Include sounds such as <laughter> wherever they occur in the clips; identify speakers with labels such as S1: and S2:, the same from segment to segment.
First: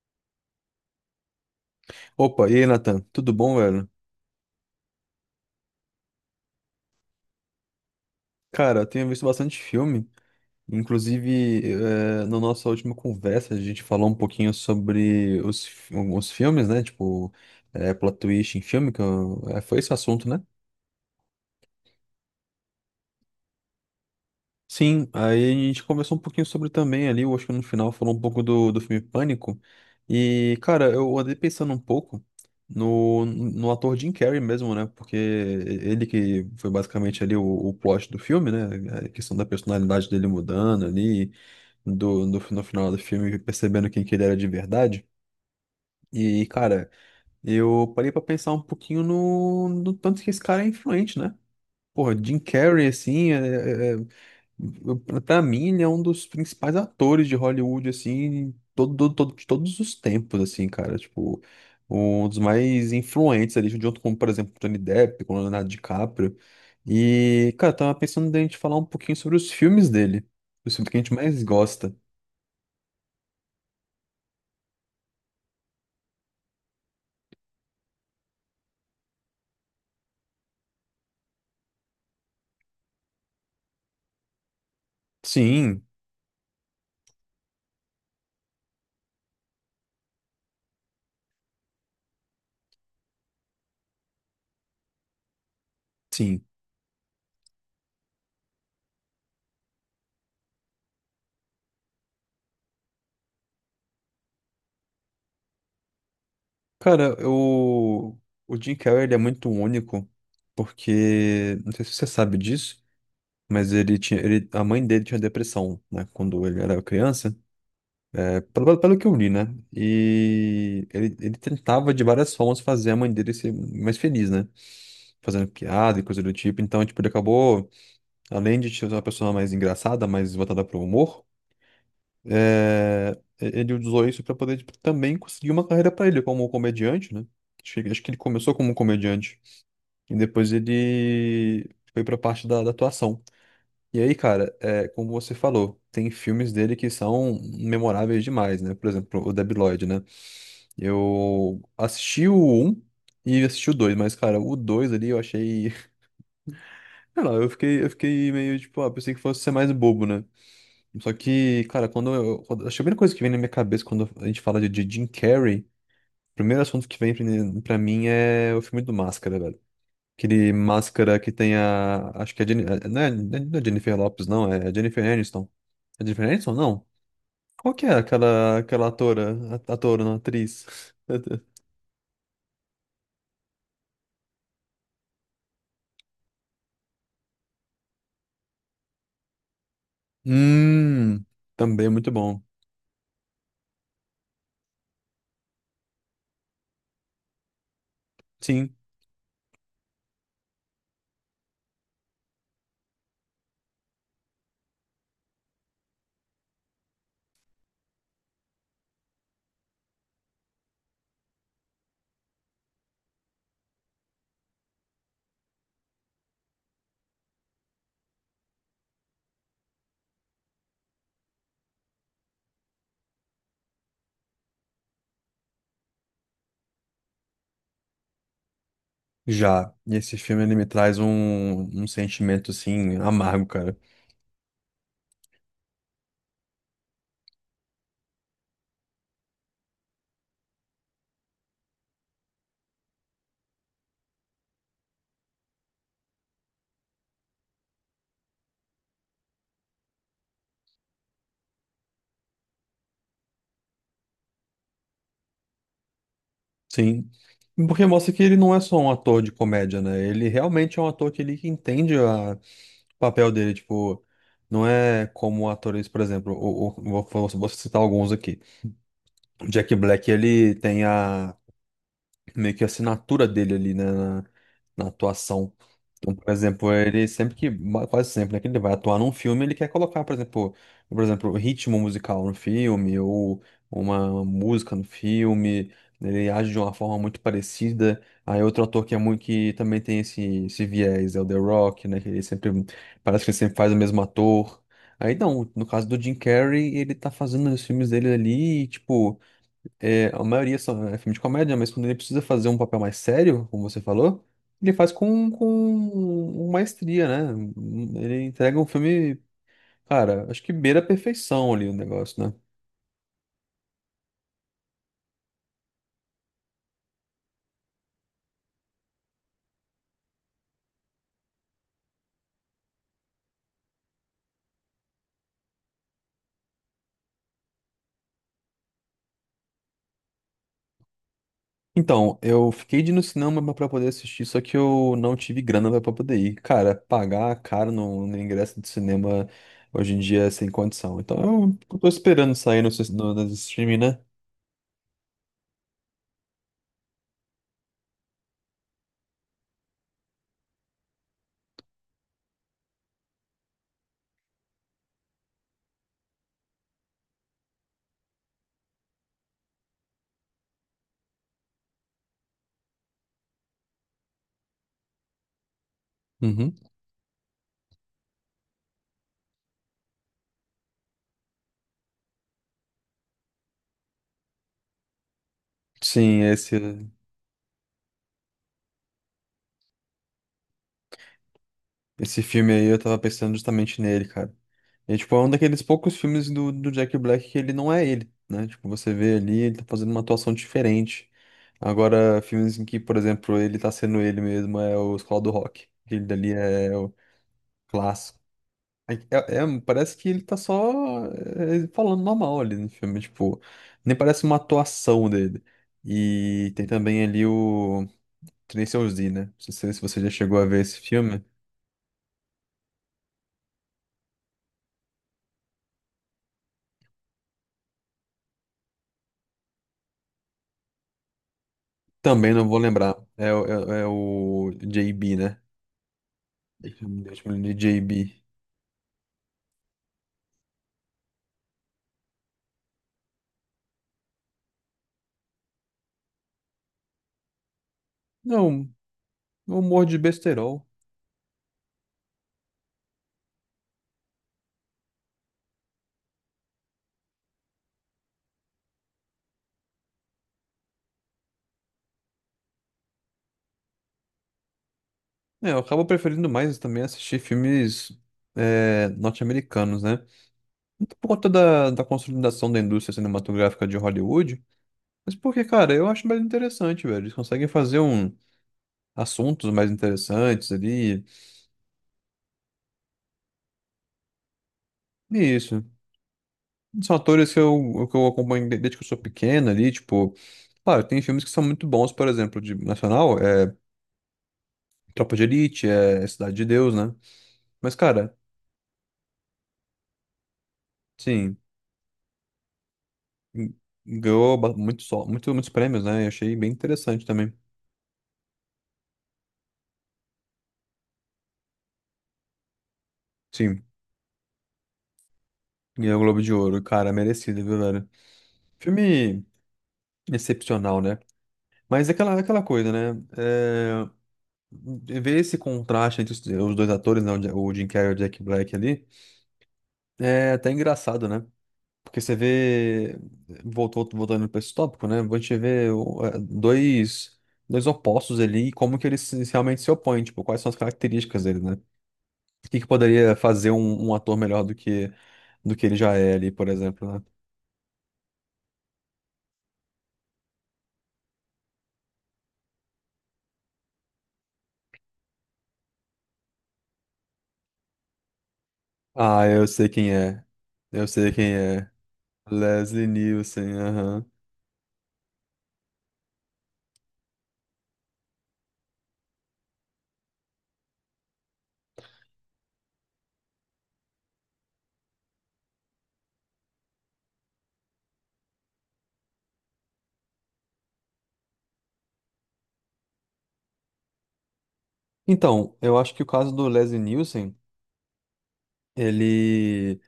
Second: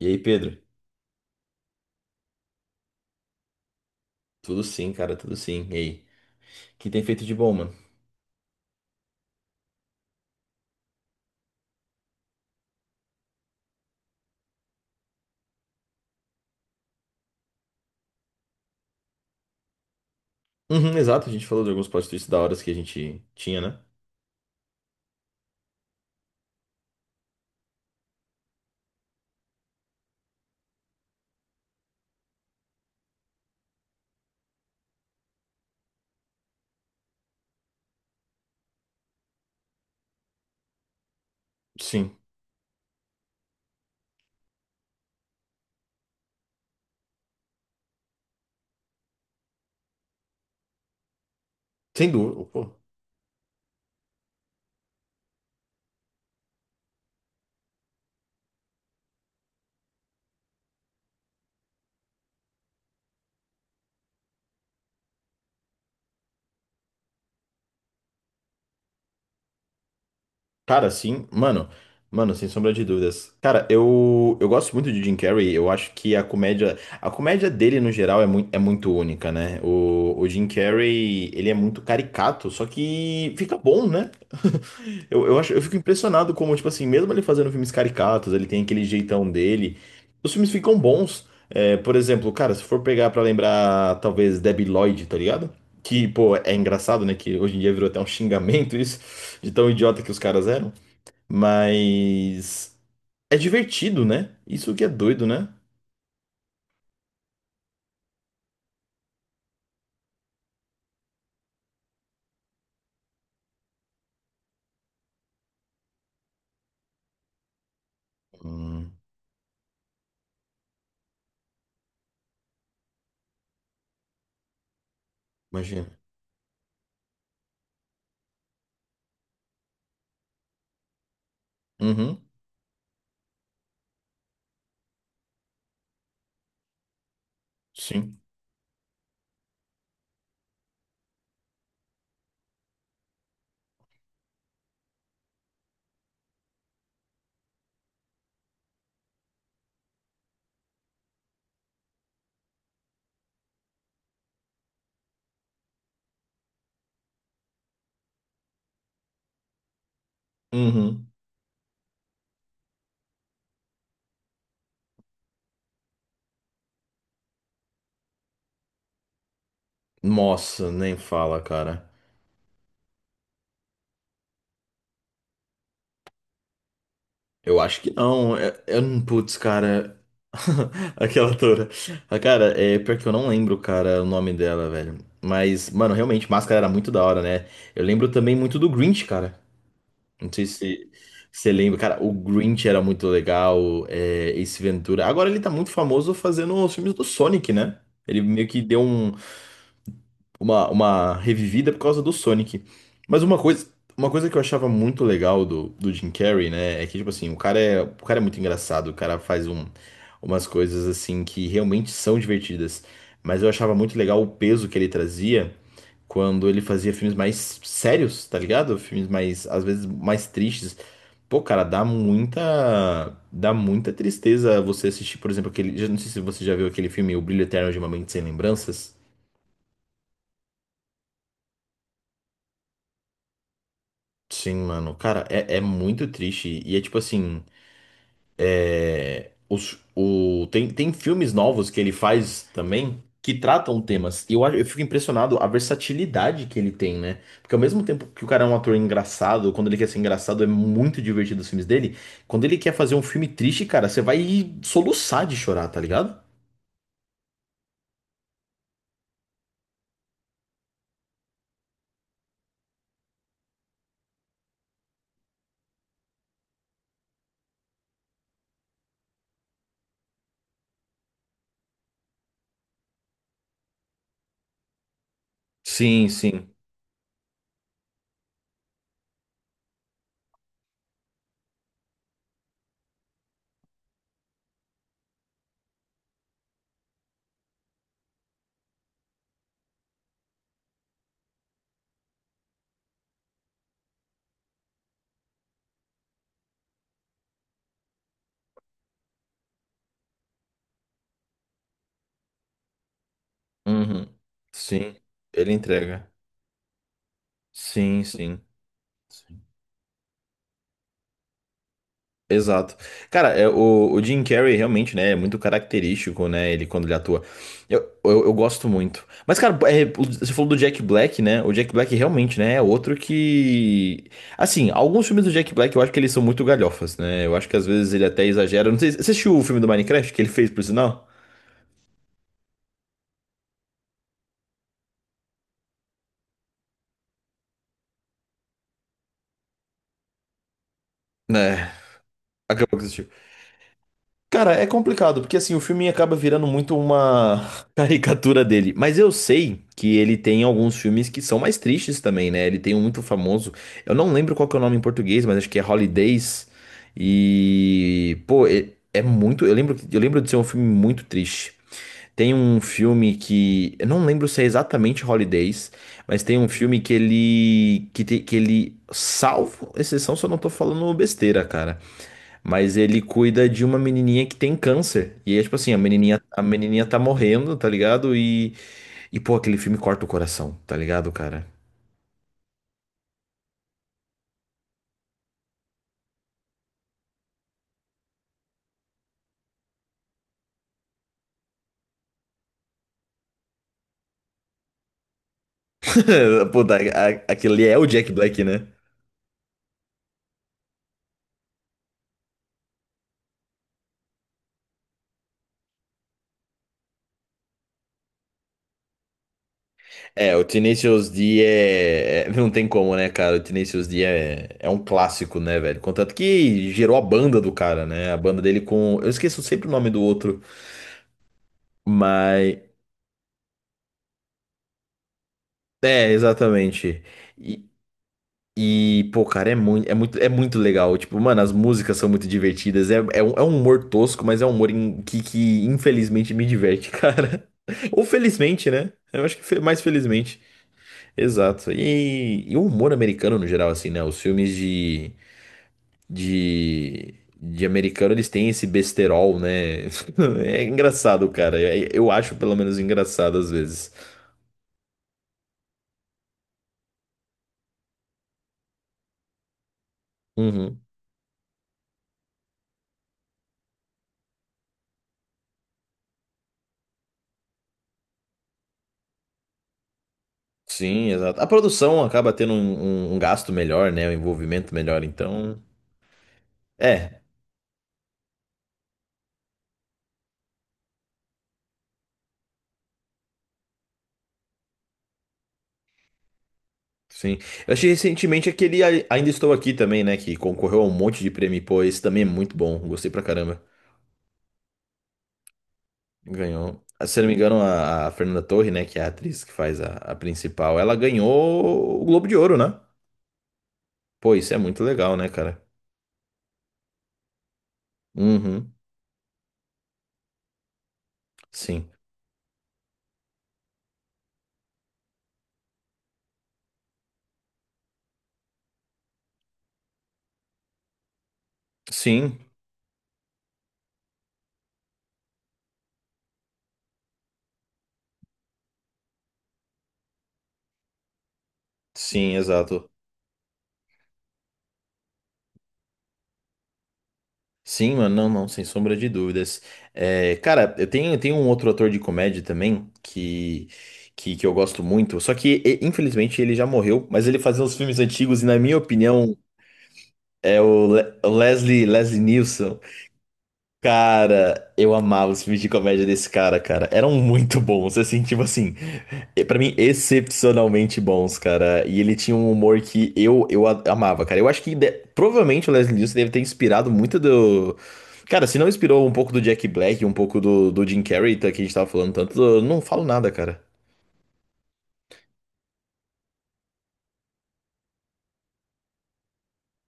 S1: E aí, Pedro?
S2: Opa, e aí, Nathan? Tudo bom, velho?
S1: Tudo sim, cara, tudo sim. E aí? O que tem feito de bom, mano?
S2: Cara, eu tenho visto bastante filme. Inclusive, na nossa última conversa, a gente falou um pouquinho sobre alguns filmes, né? Tipo, plot twist em filme, foi esse assunto, né?
S1: Uhum, exato, a gente falou de alguns plot twists da hora que a gente tinha, né?
S2: Sim, aí a gente conversou um pouquinho sobre também ali, eu acho que no final falou um pouco do filme Pânico. E, cara, eu andei pensando um pouco no ator Jim Carrey mesmo, né? Porque ele que foi basicamente ali o plot do filme, né? A questão da personalidade dele mudando ali,
S1: Sim,
S2: no final do filme, percebendo quem que ele era de verdade. E, cara, eu parei pra pensar um pouquinho no tanto que esse cara é influente, né?
S1: sem
S2: Porra, Jim
S1: dúvida. Pô.
S2: Carrey, assim, pra mim, ele é um dos principais atores de Hollywood, assim, de todos os tempos, assim, cara. Tipo, um dos mais influentes ali, junto com, por exemplo, Tony Depp, com Leonardo DiCaprio. E, cara, eu tava pensando da gente falar um pouquinho sobre os filmes dele, os filmes
S1: Cara,
S2: que a gente
S1: sim,
S2: mais
S1: mano,
S2: gosta.
S1: mano, sem sombra de dúvidas. Cara, eu gosto muito de Jim Carrey. Eu acho que a comédia dele no geral é muito única, né? O Jim Carrey, ele é muito caricato, só que fica bom, né? <laughs> Eu fico
S2: Sim,
S1: impressionado como, tipo assim, mesmo ele fazendo filmes caricatos, ele tem aquele jeitão dele. Os filmes ficam bons. É, por exemplo, cara, se for pegar pra lembrar, talvez Debi Lloyd, tá ligado? Que, pô,
S2: sim.
S1: é engraçado, né? Que hoje em dia virou até um xingamento isso, de tão idiota que os caras eram. Mas é divertido, né? Isso que é doido, né?
S2: Cara, eu... o Jim Carrey, ele é muito único, porque, não sei se você sabe disso, mas a mãe dele tinha depressão, né, quando ele era criança.
S1: Hum,
S2: Pelo que eu li, né? E ele tentava de várias formas fazer a mãe dele ser mais feliz, né? Fazendo
S1: imagina.
S2: piada e coisa do tipo. Então, tipo, ele acabou, além de ser uma pessoa mais engraçada, mais voltada para o humor,
S1: Uhum,
S2: é, ele usou isso para poder tipo, também conseguir uma carreira para ele como comediante, né? Acho que ele
S1: sim.
S2: começou como comediante e depois ele foi para a parte da atuação. E aí, cara, é, como você falou, tem filmes dele que são memoráveis demais, né? Por exemplo, o Debi Lloyd, né? Eu assisti o um e assisti o 2 mas, cara, o 2 ali eu achei. <laughs> Sei lá, eu fiquei meio tipo, ah, pensei que fosse ser mais bobo, né?
S1: Uhum.
S2: Só que, cara, quando eu. Quando, acho que a primeira coisa que vem na minha cabeça quando a gente fala de Jim Carrey, o primeiro assunto que vem pra mim é o filme do Máscara, velho. Aquele
S1: Nossa, nem
S2: Máscara que
S1: fala,
S2: tem
S1: cara.
S2: a. Acho que é. Não é, não é Jennifer Lopes, não, é Jennifer Aniston. É Jennifer Aniston? Não.
S1: Eu
S2: Qual
S1: acho
S2: que
S1: que
S2: é
S1: não. É, é,
S2: aquela
S1: um- putz, cara.
S2: atora, não, atriz?
S1: <laughs> Aquela
S2: <laughs>
S1: atora. Ah, cara, é pior que eu não lembro, cara, o nome dela, velho. Mas, mano, realmente, Máscara era muito da hora, né? Eu lembro também muito do Grinch, cara. Não sei se
S2: Hum,
S1: você lembra,
S2: também é
S1: cara,
S2: muito
S1: o
S2: bom.
S1: Grinch era muito legal, é, Ace Ventura. Agora ele tá muito famoso fazendo os filmes do Sonic, né? Ele meio que
S2: Sim,
S1: deu um, uma revivida por causa do Sonic. Mas uma coisa que eu achava muito legal do Jim Carrey, né, é que, tipo assim, o cara é muito engraçado, o cara faz um, umas coisas, assim, que realmente são divertidas. Mas eu achava muito legal o peso que ele trazia quando ele fazia filmes mais sérios, tá ligado? Filmes mais, às vezes, mais tristes. Pô, cara, dá muita tristeza você assistir, por exemplo, aquele, já não sei se você já viu aquele filme O Brilho Eterno de uma Mente Sem Lembranças.
S2: já. E esse filme ele me traz um sentimento assim amargo, cara.
S1: Sim, mano. Cara, é, é muito triste. E é tipo assim, os, o, tem, tem filmes novos que ele faz também que tratam temas. Eu fico impressionado a versatilidade que ele tem, né? Porque ao mesmo tempo que o cara é um ator engraçado, quando ele quer ser engraçado, é muito divertido os filmes dele. Quando ele quer fazer um filme triste, cara, você vai soluçar de chorar, tá ligado?
S2: Sim. Porque mostra que ele não é só um ator de comédia, né? Ele realmente é um ator que ele que entende o papel dele, tipo, não é como atores, por exemplo, vou citar alguns aqui. O Jack Black, ele tem a meio que a assinatura dele ali, né, na atuação.
S1: Sim,
S2: Então, por
S1: sim.
S2: exemplo, ele sempre que, ma- quase sempre, né, que ele vai atuar num filme, ele quer colocar, por exemplo, ritmo musical no filme, ou uma música no filme, ele age de uma forma muito parecida. Aí outro ator que é muito, que também tem esse viés, é o The Rock, né, que ele sempre, parece que ele sempre faz o mesmo ator. Aí não, no caso do Jim Carrey, ele tá fazendo os filmes dele ali, tipo, é, a maioria são é filme de comédia, mas quando ele precisa fazer um papel mais sério, como você
S1: Uhum.
S2: falou, ele faz
S1: Sim. Ele entrega.
S2: com maestria, né?
S1: Sim,
S2: Ele
S1: sim.
S2: entrega um filme, cara, acho que beira a perfeição ali o negócio, né?
S1: Exato. Cara, é, o Jim Carrey realmente, né, é muito característico, né, ele quando ele atua. Eu gosto muito. Mas, cara, é, o- você falou do Jack Black, né? O Jack Black realmente, né, é outro que... Assim, alguns filmes do Jack Black eu acho que eles são muito galhofas, né? Eu acho que às vezes ele até exagera. Não sei, você assistiu o filme do Minecraft que ele fez, por sinal?
S2: Então, eu fiquei de ir no cinema pra poder assistir, só que eu não tive grana pra poder ir. Cara, pagar caro no ingresso de cinema hoje em dia é sem condição. Então,
S1: Né,
S2: eu tô esperando sair
S1: acabou que assistiu.
S2: no streaming, né?
S1: Cara, é complicado, porque assim, o filme acaba virando muito uma <laughs> caricatura dele. Mas eu sei que ele tem alguns filmes que são mais tristes também, né? Ele tem um muito famoso. Eu não lembro qual que é o nome em português, mas acho que é Holidays. E, pô, é, é muito. Eu lembro de ser um filme muito triste. Tem um filme que. Eu não lembro se é exatamente Holidays, mas tem um
S2: Uhum.
S1: filme que ele. Que, te- que ele. Salvo exceção, se eu não tô falando besteira, cara. Mas ele cuida de uma menininha que tem câncer. E é tipo assim, a menininha,
S2: Sim,
S1: a
S2: esse,
S1: menininha tá morrendo, tá ligado? E pô, aquele filme corta o coração, tá ligado, cara?
S2: esse filme aí eu tava pensando justamente nele, cara. E, tipo, é um daqueles poucos filmes do Jack Black que ele não é ele, né? Tipo, você vê ali, ele tá fazendo uma atuação diferente. Agora, filmes em que, por exemplo, ele tá sendo ele mesmo é o Escola do Rock. Aquele dali
S1: <laughs> Pô,
S2: é
S1: da-
S2: o
S1: a- aquele é o Jack
S2: clássico.
S1: Black, né?
S2: É, parece que ele tá só é, falando normal ali no filme, tipo, nem parece uma atuação dele. E tem também ali o Tracy Z, né? Não sei se você já
S1: É,
S2: chegou
S1: o
S2: a ver esse
S1: Tenacious
S2: filme.
S1: D é... é- Não tem como, né, cara? O Tenacious D é... é um clássico, né, velho? Contanto que gerou a banda do cara, né? A banda dele com... Eu esqueço sempre o nome do outro,
S2: Também não
S1: mas...
S2: vou lembrar. É, é o JB, né?
S1: É,
S2: Deixa
S1: exatamente.
S2: eu de JB.
S1: E, pô, cara, é é muito legal. Tipo, mano, as músicas são muito divertidas. É um humor tosco, mas é um humor em- que infelizmente me diverte, <laughs> cara. Ou
S2: Não,
S1: felizmente, né? Eu acho que fe-
S2: eu
S1: mais
S2: morro de
S1: felizmente.
S2: besterol.
S1: Exato. E o humor americano, no geral, assim, né? Os filmes de, de americano, eles têm esse besterol, né? <laughs> É engraçado, cara. É- Eu acho, pelo menos, engraçado às vezes.
S2: É, eu acabo preferindo mais também assistir filmes é, norte-americanos, né?
S1: Uhum.
S2: Não por conta da consolidação da indústria cinematográfica de Hollywood, mas porque, cara, eu acho mais interessante, velho. Eles conseguem fazer um, assuntos mais interessantes ali.
S1: Sim, exato. A produção acaba tendo um, um- um gasto melhor, né? Um envolvimento melhor,
S2: E
S1: então.
S2: isso. São
S1: É,
S2: atores que que eu acompanho desde que eu sou pequeno ali, tipo. Claro, tem filmes que são muito bons, por exemplo, de nacional, é Tropa de Elite, é Cidade de Deus, né?
S1: sim. Eu
S2: Mas,
S1: achei
S2: cara.
S1: recentemente aquele A- Ainda Estou Aqui também, né? Que concorreu a um monte de
S2: Sim,
S1: prêmio. Pô, esse também é muito bom. Gostei pra caramba.
S2: ganhou ba- muito, só- muito, muitos prêmios, né? E achei bem
S1: Ganhou.
S2: interessante
S1: Ah, se eu não
S2: também.
S1: me engano, a Fernanda Torre, né? Que é a atriz que faz a principal, ela ganhou o Globo de Ouro, né?
S2: Sim,
S1: Pô, isso é muito legal, né, cara?
S2: ganhou o Globo de Ouro, cara, merecido, viu, velho?
S1: Uhum,
S2: Filme excepcional, né?
S1: sim.
S2: Mas é é aquela coisa, né? É, ver esse contraste entre os dois atores, né? O Jim Carrey e o Jack Black ali, é até engraçado, né? Porque você
S1: Sim,
S2: vê, voltando para esse tópico, né? A gente vê é, dois opostos ali e como que eles se- realmente se opõem, tipo, quais são as características deles, né? O
S1: sim,
S2: que que
S1: exato.
S2: poderia fazer um ator melhor do que ele já é ali, por exemplo, né?
S1: Sim, mano, não, não, sem sombra de dúvidas. É, cara, eu tenho um outro ator de comédia também que eu gosto muito, só que e- infelizmente ele já morreu, mas ele fazia uns filmes antigos e, na minha
S2: Ah,
S1: opinião,
S2: eu sei quem é.
S1: é o
S2: Eu sei
S1: Le- o
S2: quem é.
S1: Leslie, Leslie Nielsen.
S2: Leslie Nielsen, aham.
S1: Cara, eu amava os filmes de comédia desse cara, cara. Eram muito bons, assim, tipo assim, pra mim, excepcionalmente bons, cara. E ele tinha um humor que eu a- amava, cara. Eu acho que de- provavelmente o Leslie Nielsen deve ter inspirado muito do. Cara, se não inspirou um pouco do Jack Black, um pouco do Jim Carrey, tá, que a gente tava falando tanto, eu não falo nada, cara.
S2: Então, eu acho que o caso do Leslie Nielsen, ele.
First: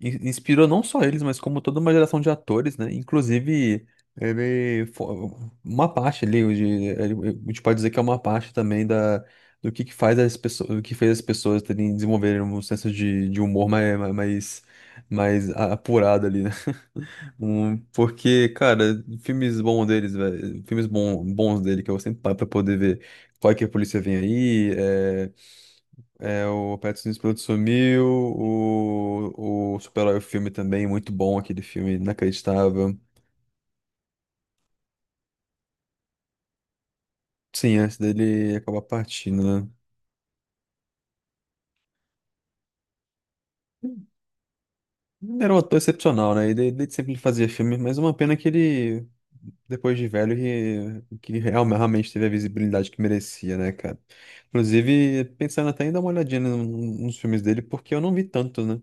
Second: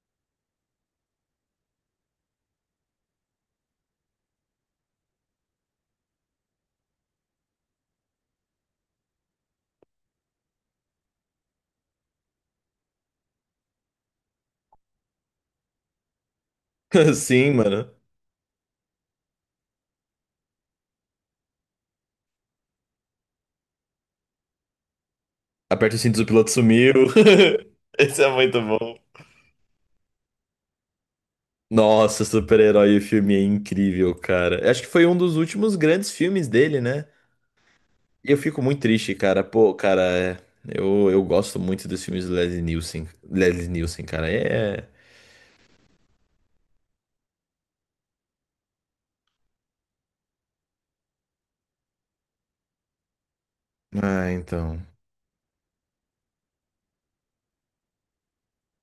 S2: Inspirou não só eles, mas como toda uma geração de atores, né? Inclusive, uma parte ali, a gente pode dizer que é uma parte também da do que faz as pessoas, do que fez as pessoas terem desenvolverem um senso de humor mais apurado ali, né?
S1: <laughs> Sim, mano.
S2: Porque, cara, filmes bons deles, velho. Bons dele que eu sempre paro pra poder ver qual é que a polícia vem aí.
S1: Aperta os cintos, o
S2: É, é
S1: piloto
S2: o
S1: sumiu.
S2: Pattinson Explode
S1: <laughs>
S2: Sumiu,
S1: Esse é muito bom.
S2: o Super-Herói filme também, muito bom aquele filme,
S1: Nossa, super-herói,
S2: inacreditável.
S1: o filme é incrível, cara. Eu acho que foi um dos últimos grandes filmes dele, né?
S2: Sim, antes
S1: E eu
S2: dele
S1: fico muito
S2: acaba
S1: triste, cara.
S2: partindo,
S1: Pô, cara, é- eu gosto muito dos filmes do Leslie Nielsen. Leslie Nielsen, cara, é.
S2: Ele era um ator excepcional, né? Ele sempre fazia filme, mas uma pena que ele, depois de velho, realmente teve a visibilidade que merecia, né, cara?
S1: Ah, então.
S2: Inclusive, pensando até em dar uma olhadinha nos filmes dele, porque eu não vi tantos, né?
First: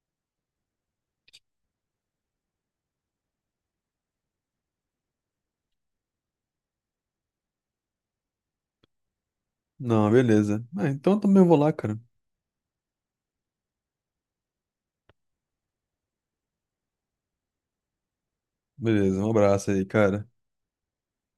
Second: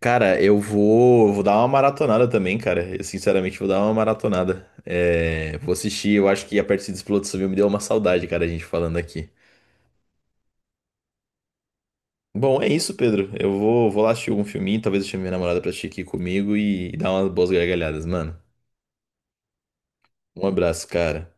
S1: Cara, eu vou dar uma maratonada também, cara. Eu sinceramente vou dar uma maratonada. É, vou assistir, eu acho que a parte de explosão Civil me deu uma saudade, cara, a gente falando aqui.
S2: Não, beleza. Ah, então eu também vou lá, cara.
S1: Bom, é isso, Pedro. Eu vou lá assistir algum filminho, talvez eu chame minha namorada pra assistir aqui comigo e dar umas boas gargalhadas, mano.
S2: Beleza, um abraço aí, cara.
S1: Um abraço, cara.